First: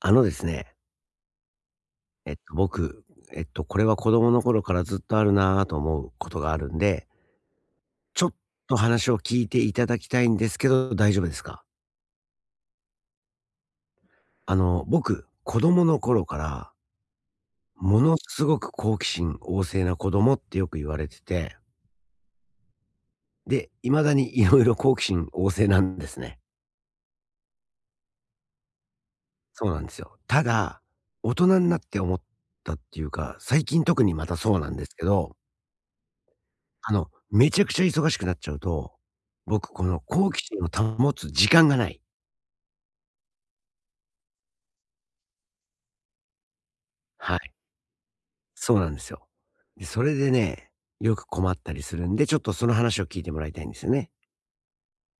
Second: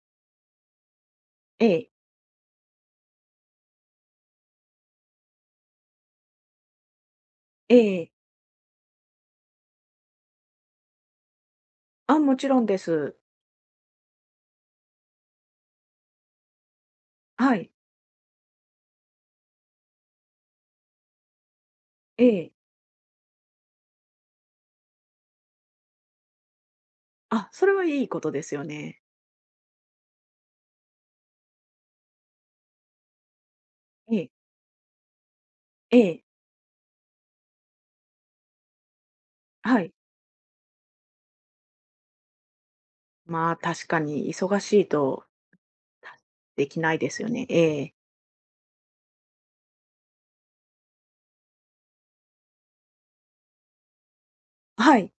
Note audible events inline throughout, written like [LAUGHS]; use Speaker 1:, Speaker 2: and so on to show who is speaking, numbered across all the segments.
Speaker 1: あのですね、
Speaker 2: ええ、
Speaker 1: えっと、僕、えっと、これは子供の頃からずっとあるなぁと思うことがあるんで、
Speaker 2: ええ。
Speaker 1: ちょっと話を聞いていただきたいんですけど、大丈夫ですか？
Speaker 2: あ、もちろんです。
Speaker 1: 僕、子供の頃から、
Speaker 2: はい。
Speaker 1: ものすごく好奇心旺盛な子供ってよく言われてて、
Speaker 2: ええ。
Speaker 1: で、未だにいろいろ好奇心旺盛なんですね。
Speaker 2: あ、それはいいことですよね。
Speaker 1: そうなんですよ。ただ、大人になって思ったっていうか、最近特に
Speaker 2: え
Speaker 1: ま
Speaker 2: え、
Speaker 1: たそうなんですけど
Speaker 2: ええ、
Speaker 1: めちゃくちゃ忙しくなっちゃうと、僕
Speaker 2: は
Speaker 1: こ
Speaker 2: い。
Speaker 1: の好奇心を保つ時間がない。
Speaker 2: まあ、確かに忙しいとできないですよ
Speaker 1: は
Speaker 2: ね。
Speaker 1: い。
Speaker 2: ええ。
Speaker 1: そうなんですよ。で、それでね、よく困ったりするんで、ちょっとその話を聞いてもらいたいんですよね。
Speaker 2: はい、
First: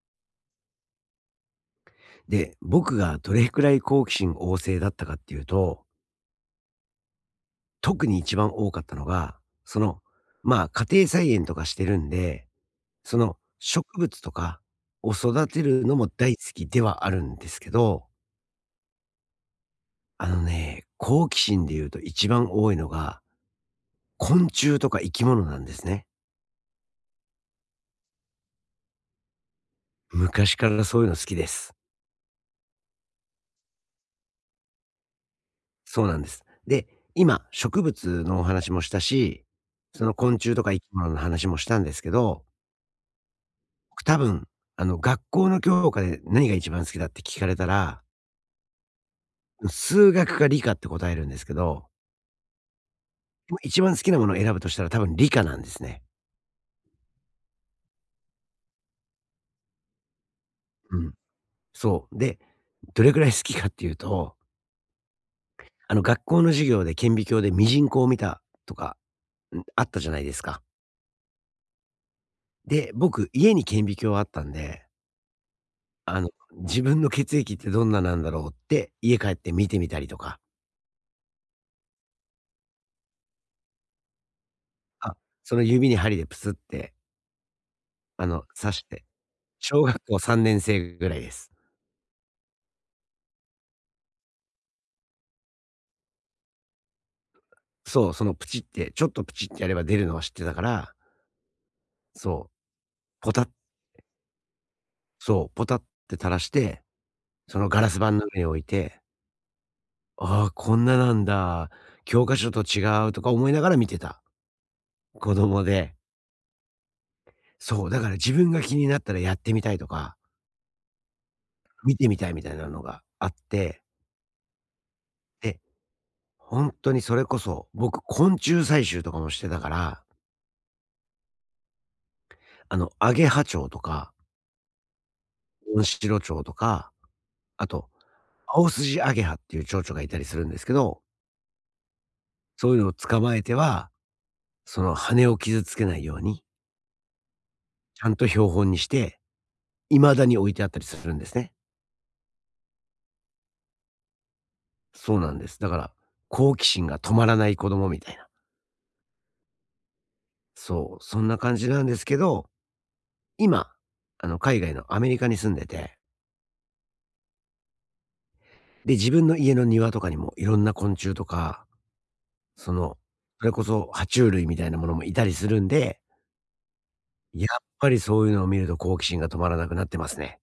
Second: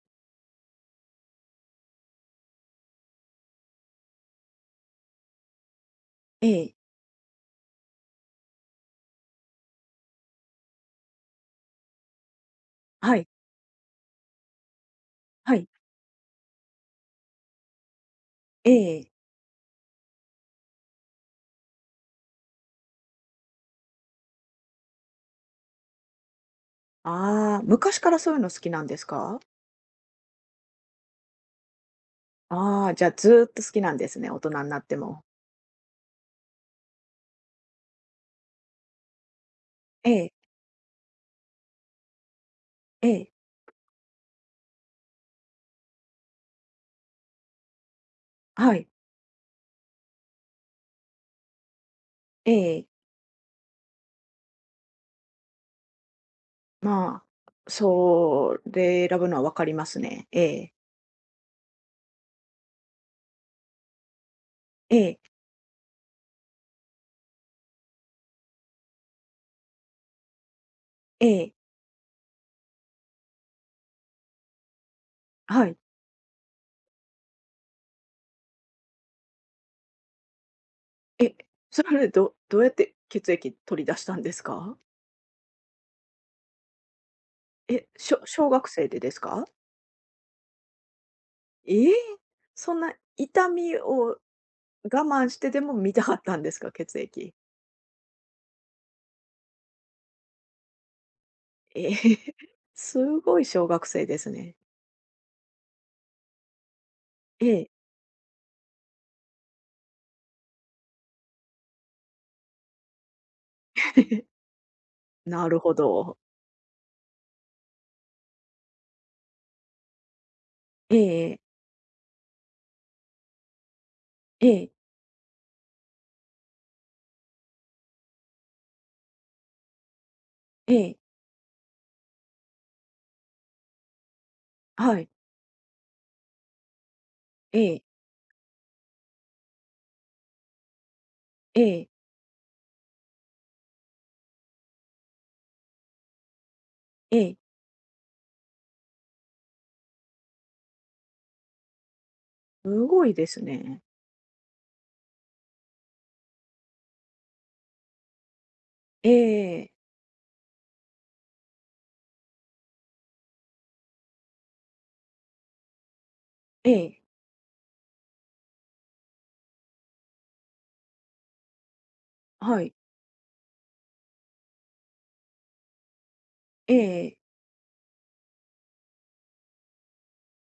Speaker 1: で、僕がどれくらい好奇心旺盛だったかっていうと、
Speaker 2: ええ、
Speaker 1: 特に一番多かったのが、その、家庭菜園とかしてるんで、
Speaker 2: は
Speaker 1: そ
Speaker 2: い、
Speaker 1: の植物とかを育
Speaker 2: は
Speaker 1: て
Speaker 2: い、
Speaker 1: るのも大好きではあるんですけど、
Speaker 2: ええ。
Speaker 1: あのね、好奇心で言うと一番多いのが、昆虫とか生き物なんですね。
Speaker 2: ああ、昔からそういうの好きなんですか？
Speaker 1: 昔からそういうの好きです。
Speaker 2: ああ、じゃあ、ずーっと好きなんですね、大人になっても。
Speaker 1: そうなんです。で、今、植物のお話もしたし、そ
Speaker 2: え
Speaker 1: の
Speaker 2: え、
Speaker 1: 昆虫とか生き物の話もしたんですけど、
Speaker 2: ええ、
Speaker 1: 僕多分、学校の教科で何が一番好きだって聞かれたら、
Speaker 2: はい、
Speaker 1: 数学か理科って答えるんですけど、
Speaker 2: ええ。
Speaker 1: 一番好きなものを選ぶとしたら多分理科なんですね。
Speaker 2: まあ、それ選ぶのはわかりますね。ええ、
Speaker 1: うん。そう。で、どれくらい好きかっていうと、
Speaker 2: ええ、
Speaker 1: 学校の授業で顕微鏡でミジンコを見たとか、んあったじゃないですか。
Speaker 2: ええ、
Speaker 1: で、僕、家に顕微鏡あったんで、
Speaker 2: はい。
Speaker 1: 自分の血液ってどんななんだろうって、家帰って見てみたりとか、
Speaker 2: え、それまでどうやって血液取り出したんですか？
Speaker 1: あ、その指に針でプスって、
Speaker 2: え、小学
Speaker 1: 刺し
Speaker 2: 生で
Speaker 1: て、
Speaker 2: ですか？
Speaker 1: 小学校3年生ぐらいです。
Speaker 2: ええ！そんな痛みを我慢してでも見たかったんですか？血液。
Speaker 1: そう、そのプチって、ちょっとプチってやれば出るのは知ってたから、
Speaker 2: ええ、[LAUGHS]
Speaker 1: そう、
Speaker 2: す
Speaker 1: ポ
Speaker 2: ご
Speaker 1: タ
Speaker 2: い
Speaker 1: ッ
Speaker 2: 小学生ですね。
Speaker 1: そう、ポタッって垂らして、
Speaker 2: え
Speaker 1: その
Speaker 2: え。
Speaker 1: ガラス板の上に置いて、ああ、こんななんだ、教科書と違うとか思いながら見てた、
Speaker 2: [LAUGHS]
Speaker 1: 子
Speaker 2: なる
Speaker 1: 供
Speaker 2: ほ
Speaker 1: で。
Speaker 2: ど。
Speaker 1: そう、だから自分が気になったらやってみたいとか
Speaker 2: ええ
Speaker 1: 見てみたいみたいなのがあって、
Speaker 2: ええ。ええ
Speaker 1: で、本当にそれこそ、僕、昆虫採集とかもしてたから、
Speaker 2: ええ。
Speaker 1: アゲハチョウとか、
Speaker 2: はい。
Speaker 1: モンシロチョウとか、
Speaker 2: え
Speaker 1: あ
Speaker 2: え
Speaker 1: と、アオスジアゲハっていう蝶々がいたりするんですけど、
Speaker 2: ええええ
Speaker 1: そういうのを捕まえては、その羽を傷つけないように、
Speaker 2: はいええええええ
Speaker 1: ちゃんと標本にして、未だに置いてあったりするんですね。
Speaker 2: すごいですね。
Speaker 1: そうなんです。だから、好奇心が止まらない子供みたいな。
Speaker 2: ええええ。
Speaker 1: そう、そんな感じなんですけど、今、海外のアメリカに住んでてで、自分の家の庭とかにもいろんな昆虫とか、
Speaker 2: は
Speaker 1: そ
Speaker 2: い。
Speaker 1: の、それこそ爬虫類みたいなものもいたりするんで、
Speaker 2: えええ。
Speaker 1: やっぱりそういうのを見ると好奇心が止まらなくなってますね。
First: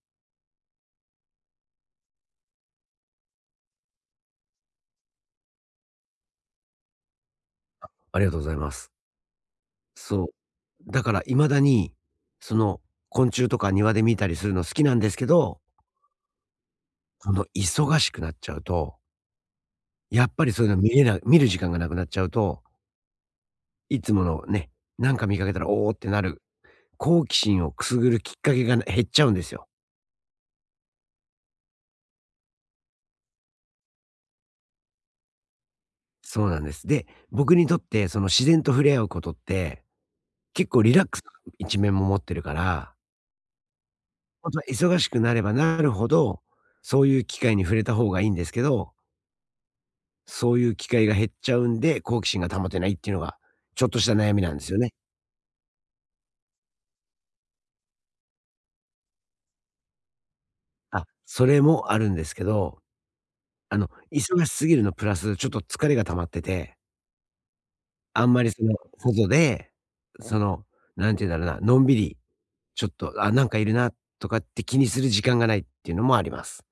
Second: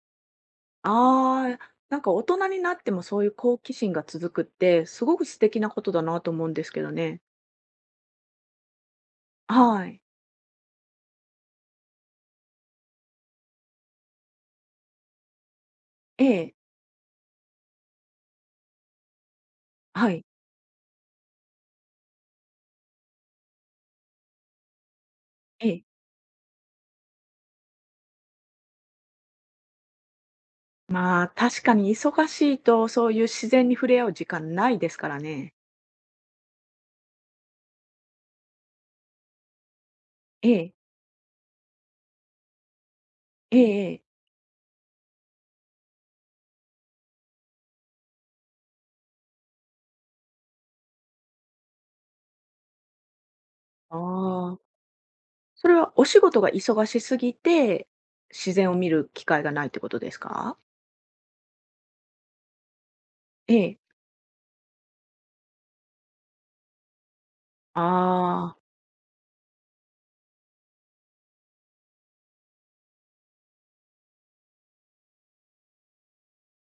Speaker 2: ああ、なんか大人になってもそういう好奇心が続くって、すごく素敵なことだなと思うんですけどね。
Speaker 1: ありがとうございます。
Speaker 2: はい。
Speaker 1: そう。だから未だに、その、昆虫とか庭で見たりするの好きなんですけど、
Speaker 2: ええ、
Speaker 1: この忙しくなっちゃうと、
Speaker 2: はい、
Speaker 1: やっぱりそういうの見れな見る時間がなくなっちゃうと、いつものね、なんか見かけた
Speaker 2: え
Speaker 1: ら、
Speaker 2: え。
Speaker 1: おおってなる、好奇心をくすぐるきっかけが減っちゃうんですよ。
Speaker 2: まあ、確かに忙しいと、そういう自然に触れ合う時間ないですからね。
Speaker 1: そうなんです。で、僕にとってその自然と触れ合うことって、
Speaker 2: え
Speaker 1: 結
Speaker 2: え、
Speaker 1: 構リラックスな一面も持ってるから、
Speaker 2: ええええ。
Speaker 1: 本当は忙しくなればなるほど、そういう機会に触れた方がいいんですけど、そういう機会が減っちゃうんで、好奇心が保てないっていうのが、ちょっ
Speaker 2: あ
Speaker 1: とした悩みなんで
Speaker 2: あ、
Speaker 1: すよね。
Speaker 2: それはお仕事が忙しすぎて、自然を見る機会がないってことですか？
Speaker 1: あ、それもあるんですけど、
Speaker 2: ええ。
Speaker 1: 忙しすぎるのプラス、ちょっと疲れが溜まってて、あんまり
Speaker 2: ああ、
Speaker 1: その、外で、その、なんて言うんだろうな、のんびりちょっと、あ、なんかいるなとかって気にする時間がないっていうのもあります。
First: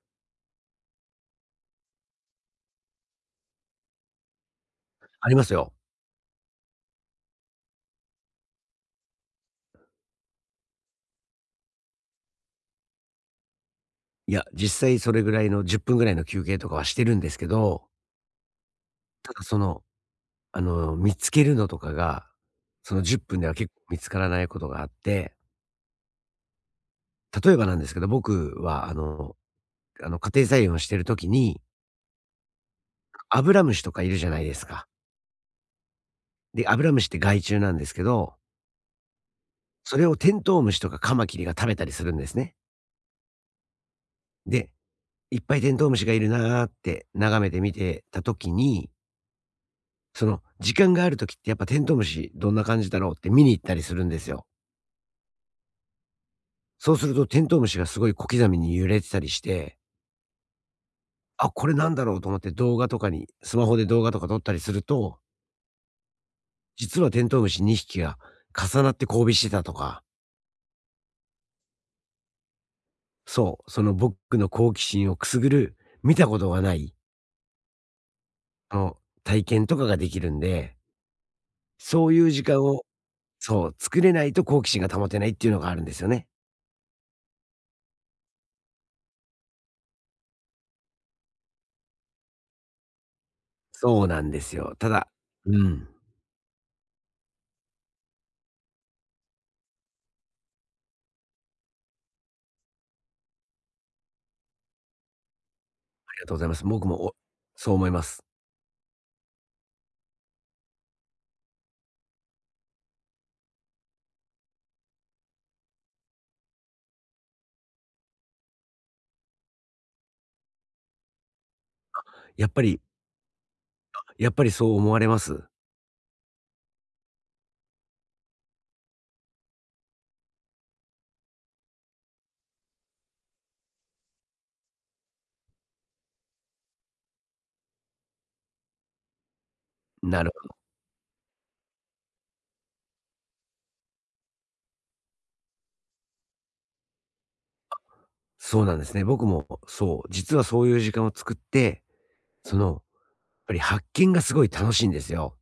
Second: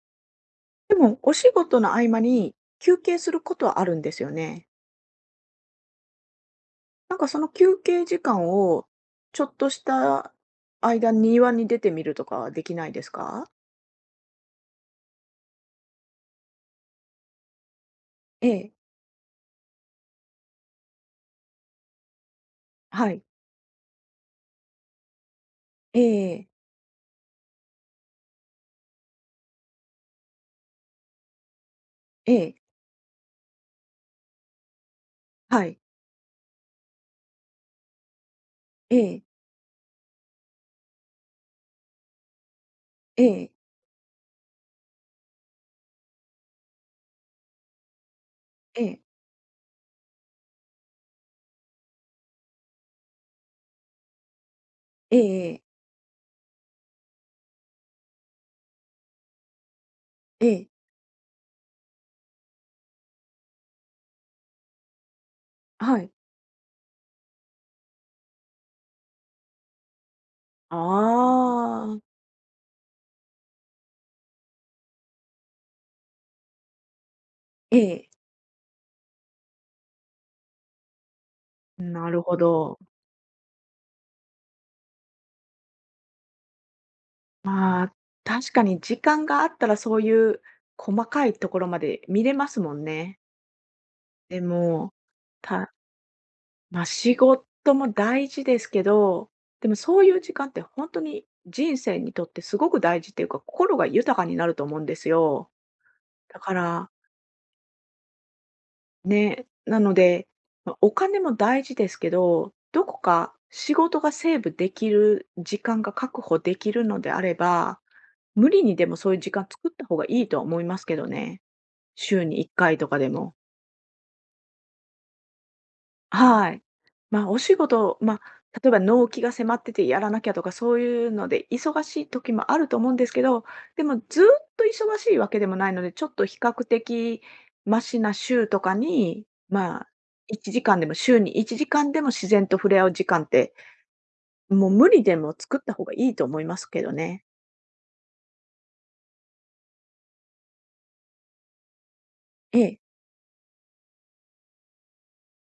Speaker 2: でもお仕事の合間に休憩することはあるんですよね？
Speaker 1: ありますよ。
Speaker 2: なんかその休憩時間を、ちょっとした間、庭に出てみるとかはできないですか？
Speaker 1: いや、実際それぐらいの10分ぐらいの休憩とかはしてるんですけど、
Speaker 2: ええ、
Speaker 1: ただその、見つけるのとかが、その
Speaker 2: は
Speaker 1: 10
Speaker 2: い。
Speaker 1: 分では結構見つからないことがあって、
Speaker 2: ええええ、
Speaker 1: 例えばなんですけど、僕は家庭菜園をしてる時に、アブラムシとかいるじゃないですか。
Speaker 2: はい。
Speaker 1: で、アブラムシって害虫なんですけど、
Speaker 2: ええ、
Speaker 1: それをテントウムシとかカマキリが食べたりするんですね。
Speaker 2: ええ、
Speaker 1: で、いっぱいテントウムシがいるなーって眺めて見てた時
Speaker 2: え
Speaker 1: に、
Speaker 2: え、
Speaker 1: その時間がある時ってやっぱテントウムシどんな感じだろうって見に行ったりするんですよ。
Speaker 2: ええええ、
Speaker 1: そうするとテントウムシがすごい小刻みに揺れてたりして、
Speaker 2: ええ、
Speaker 1: あ、これなんだろうと思って動画とかに、スマホで動画とか撮ったりすると、
Speaker 2: はい。
Speaker 1: 実はテントウムシ2匹が重なって交尾してたとか、
Speaker 2: ああ。
Speaker 1: そう、その僕の好奇心をくすぐる見たことがない、
Speaker 2: ええ。
Speaker 1: あの、体験とかができるんで、そ
Speaker 2: な
Speaker 1: うい
Speaker 2: る
Speaker 1: う
Speaker 2: ほ
Speaker 1: 時間
Speaker 2: ど。
Speaker 1: を、そう、作れないと好奇心が保てないっていうのがあるんですよね。
Speaker 2: まあ、確かに時間があったらそういう細かいところまで見れますもんね。
Speaker 1: そうなん
Speaker 2: で
Speaker 1: ですよ。た
Speaker 2: も、
Speaker 1: だう
Speaker 2: た
Speaker 1: ん、
Speaker 2: まあ、仕事も大事ですけど、でもそういう時間って本当に人生にとってすごく大事っていうか、心が豊かになると思うんですよ。
Speaker 1: ありがとうご
Speaker 2: だ
Speaker 1: ざい
Speaker 2: か
Speaker 1: ます。僕
Speaker 2: ら、
Speaker 1: も、おそう思います。
Speaker 2: ね、なので、ま、お金も大事ですけど、どこか仕事がセーブできる時間が確保できるのであれば、無理にでもそういう時間作った方がいいとは思いますけどね。週に
Speaker 1: や
Speaker 2: 1
Speaker 1: っぱ
Speaker 2: 回
Speaker 1: り
Speaker 2: とかでも。
Speaker 1: やっぱりそう思われます？
Speaker 2: はい。まあ、お仕事、まあ、例えば納期が迫っててやらなきゃとか、そういうので忙しい時もあると思うんですけど、でもずっと忙しいわけでもないので、ちょっと比較的マシな週とかに、まあ、
Speaker 1: なるほ
Speaker 2: 1
Speaker 1: ど
Speaker 2: 時間でも、週に1時間でも自然と触れ合う時間って、もう無理でも作った方がいいと思いますけどね。
Speaker 1: そうなんですね。僕もそう、実はそういう時間を作って、そ
Speaker 2: え
Speaker 1: の、や
Speaker 2: え。
Speaker 1: っぱり発見がすごい楽しいんですよ。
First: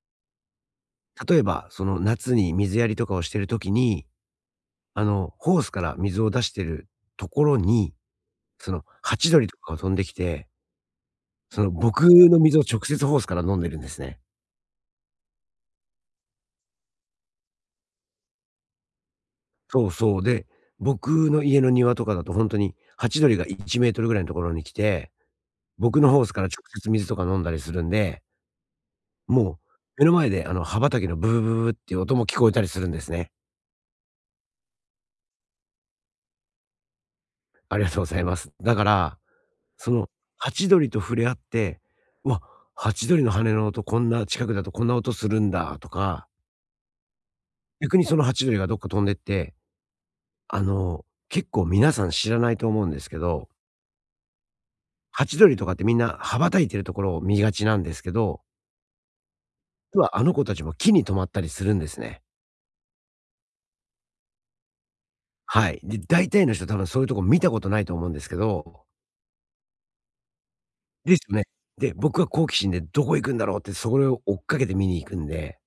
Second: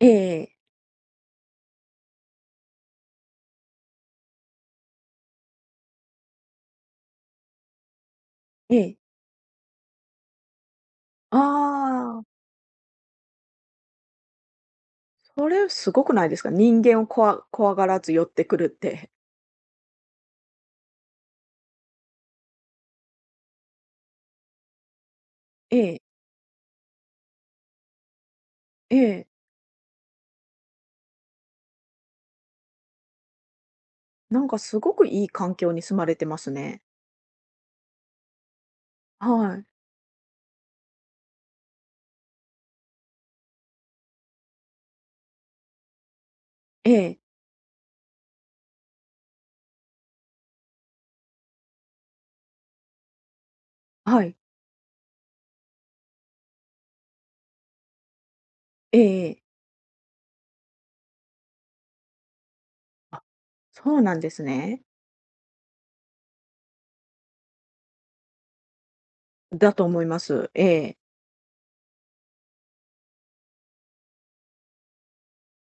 Speaker 2: ええええ。
Speaker 1: 例えば、その夏に水やりとかをしてる時に、ホースから水を出してるところに、その
Speaker 2: ええ
Speaker 1: ハチドリとかが飛んできて、
Speaker 2: あ
Speaker 1: その僕
Speaker 2: あ、
Speaker 1: の水を直接ホースから飲んでるんですね。
Speaker 2: それすごくないですか？人間を怖がらず寄ってくるって。
Speaker 1: そうそう。で、僕の家の庭とかだと本当にハチドリが1メートルぐらいのところに来て、
Speaker 2: え
Speaker 1: 僕
Speaker 2: え、
Speaker 1: のホースから直接水とか飲んだりするんで、
Speaker 2: ええ。
Speaker 1: もう目の前であの、葉畑のブブブーブーっていう音も聞こえたりするんですね。
Speaker 2: なんかすごくいい環境に住まれてますね。
Speaker 1: ありがとうございます。だから、
Speaker 2: はい。
Speaker 1: そのハチドリと触れ合って、「わ、ハチドリの羽の音こんな近くだとこんな音するんだ」とか、
Speaker 2: ええ、
Speaker 1: 逆にそのハチドリがどっか飛んでって、結構皆さん知らないと思うんですけど、
Speaker 2: はい。
Speaker 1: ハチドリとかってみんな羽ばたいてるところを見がちなんですけど
Speaker 2: ええええ。
Speaker 1: は、あの子たちも木に止まったりするんですね。
Speaker 2: あ、そうなんですね。
Speaker 1: はい。で、大体の人多分そういうとこ見たことないと思うんですけど
Speaker 2: だと思います。ええ。
Speaker 1: ですよね。で、僕は好奇心でどこ行くんだろうって、それを追っかけて見に行くんで、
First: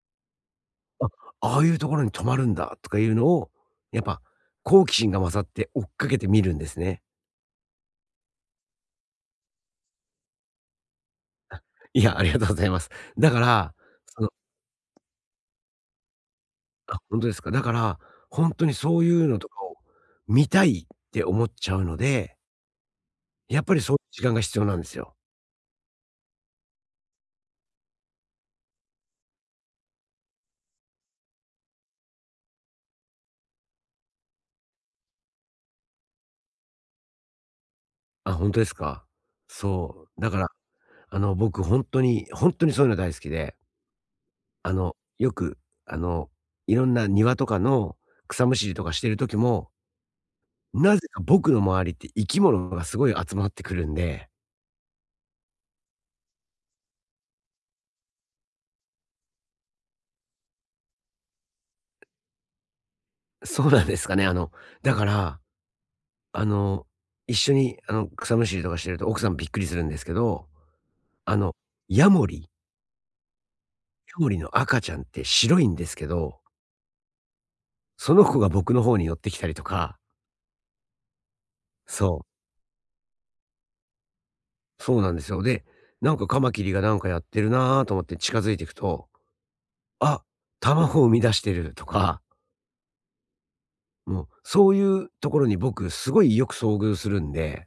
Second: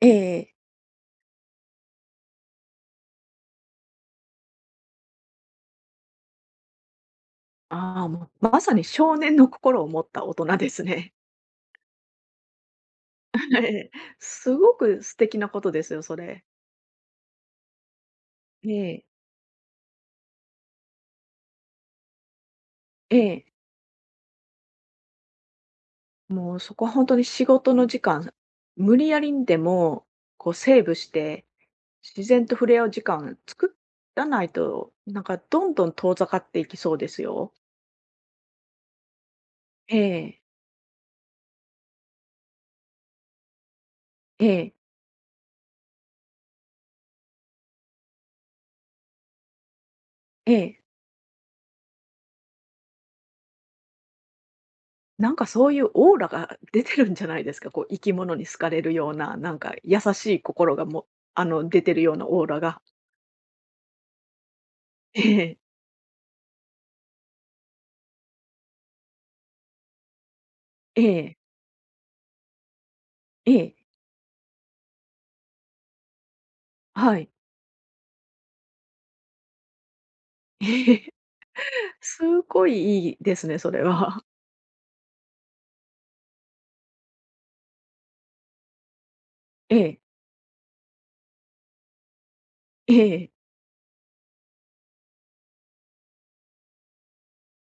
Speaker 2: ええええ
Speaker 1: あ、ああいうところに止まるんだとかいうのを、やっぱ好奇心が勝って追っかけて見るんですね。
Speaker 2: ああ、もう、まさに少年の心を持った大人ですね。
Speaker 1: いや、ありがとうございます。だか
Speaker 2: [LAUGHS]
Speaker 1: ら、
Speaker 2: ええ。[LAUGHS]
Speaker 1: その
Speaker 2: すごく素敵なことですよ、それ。
Speaker 1: あ、本当ですか。だから、本当
Speaker 2: え
Speaker 1: にそ
Speaker 2: え、
Speaker 1: ういうのとかを見たいって思っちゃうので、
Speaker 2: ええ。
Speaker 1: やっぱりそういう時間が必要なんですよ。
Speaker 2: もうそこは本当に仕事の時間、無理やりにでも、こうセーブして、自然と触れ合う時間作らないと、なんかどんどん遠ざかっていきそうですよ。
Speaker 1: あ、本当ですか。
Speaker 2: え
Speaker 1: そう。だか
Speaker 2: え。
Speaker 1: ら僕本当に、本当にそういうの大好きで、
Speaker 2: え
Speaker 1: あ
Speaker 2: え、
Speaker 1: の、よく、あの、いろんな庭とかの草むしりとかしてる時も、
Speaker 2: ええ。
Speaker 1: なぜか僕の周りって生き物がすごい集まってくるんで、
Speaker 2: なんかそういうオーラが出てるんじゃないですか？こう生き物に好かれるような、なんか優しい心があの、出てるようなオーラが。
Speaker 1: そうなんですかね、だか
Speaker 2: え
Speaker 1: ら、
Speaker 2: え、
Speaker 1: あの、一緒に、草むしりとかしてると奥さんびっくりするんですけど、
Speaker 2: え
Speaker 1: あ
Speaker 2: え、
Speaker 1: の、ヤモリ
Speaker 2: ええ、
Speaker 1: ヤモリの赤ちゃんって白いんですけど、
Speaker 2: はい。
Speaker 1: その子が僕の方に寄ってきたりとか、
Speaker 2: [LAUGHS] ええ、
Speaker 1: そう、
Speaker 2: すごいいいですね、それは。
Speaker 1: そうなんですよ。で、なんかカマキリがなんかやってるなぁと思って近づいていくと
Speaker 2: [LAUGHS] ええ、
Speaker 1: あ、卵を生み出してるとか、
Speaker 2: ええ、
Speaker 1: もう、そういうところに僕すごいよく遭遇するんで、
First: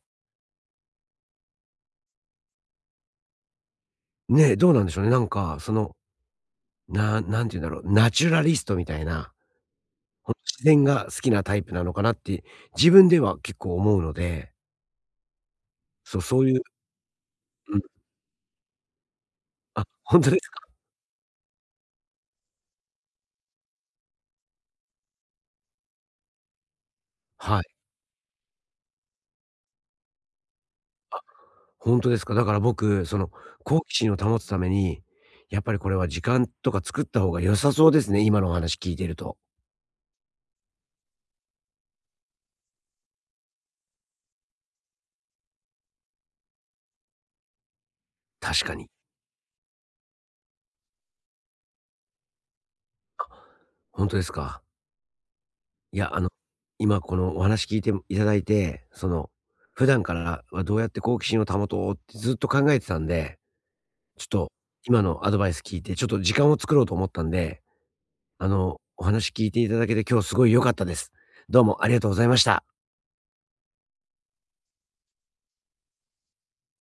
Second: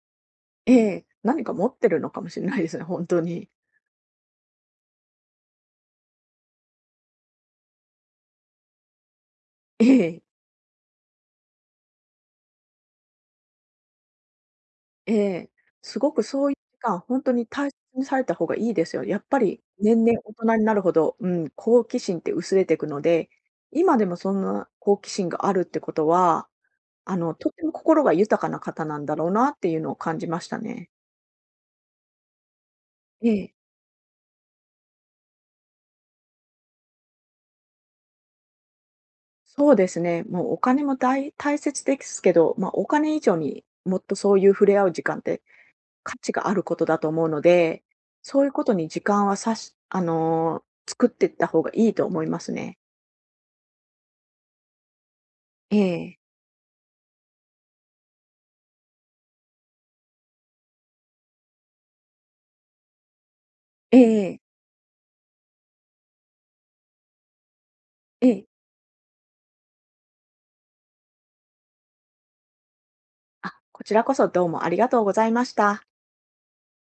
Speaker 2: ええ、何か持ってるのかもしれないですね、本当に。
Speaker 1: ね、どうなんでしょうね。なんか、その、何て言うんだろう、ナチュラリストみたいな、
Speaker 2: ええ。
Speaker 1: ほんと自然が好きなタイプなのかなって自分では結構思うので、
Speaker 2: ええ、すご
Speaker 1: そう、
Speaker 2: く
Speaker 1: そ
Speaker 2: そ
Speaker 1: う
Speaker 2: うい
Speaker 1: い
Speaker 2: う
Speaker 1: う
Speaker 2: 時間、本当に大切
Speaker 1: うん。
Speaker 2: にされた方がいいですよ。やっぱり
Speaker 1: あ、
Speaker 2: 年
Speaker 1: ほ
Speaker 2: 々
Speaker 1: んと
Speaker 2: 大
Speaker 1: です
Speaker 2: 人
Speaker 1: か？
Speaker 2: になるほど、うん、好奇心って薄れていくので、今でもそんな好奇心があるってことは、あの、と
Speaker 1: は
Speaker 2: て
Speaker 1: い。
Speaker 2: も心が豊かな方なんだろうなっていうのを感じましたね。
Speaker 1: ほんとですか。だから僕、そ
Speaker 2: え
Speaker 1: の、
Speaker 2: え、
Speaker 1: 好奇心を保つために、やっぱりこれは時間とか作った方が良さそうですね、今のお話聞いてると。
Speaker 2: そうですね。もうお金も大切ですけど、まあ、お金以上にもっとそういう触れ合う時間って価値があることだと思うので、そういうこ
Speaker 1: 確
Speaker 2: と
Speaker 1: か
Speaker 2: に
Speaker 1: に。
Speaker 2: 時間はあの、作っていった方がいいと思いますね。
Speaker 1: ほんとですか。
Speaker 2: え
Speaker 1: いや、
Speaker 2: え。
Speaker 1: 今このお話聞いていただいて、その、普段からはどうやって好奇心を保とうってずっと考えてたんで、
Speaker 2: ええ
Speaker 1: ちょっ
Speaker 2: ええ。
Speaker 1: と今のアドバイス聞いて、ちょっと時間を作ろうと思ったんで、
Speaker 2: ええ
Speaker 1: お話聞いていただけて今日すごい良かったです。どうもありがとうございました。
Speaker 2: あ、こちらこそどうもありがとうございました。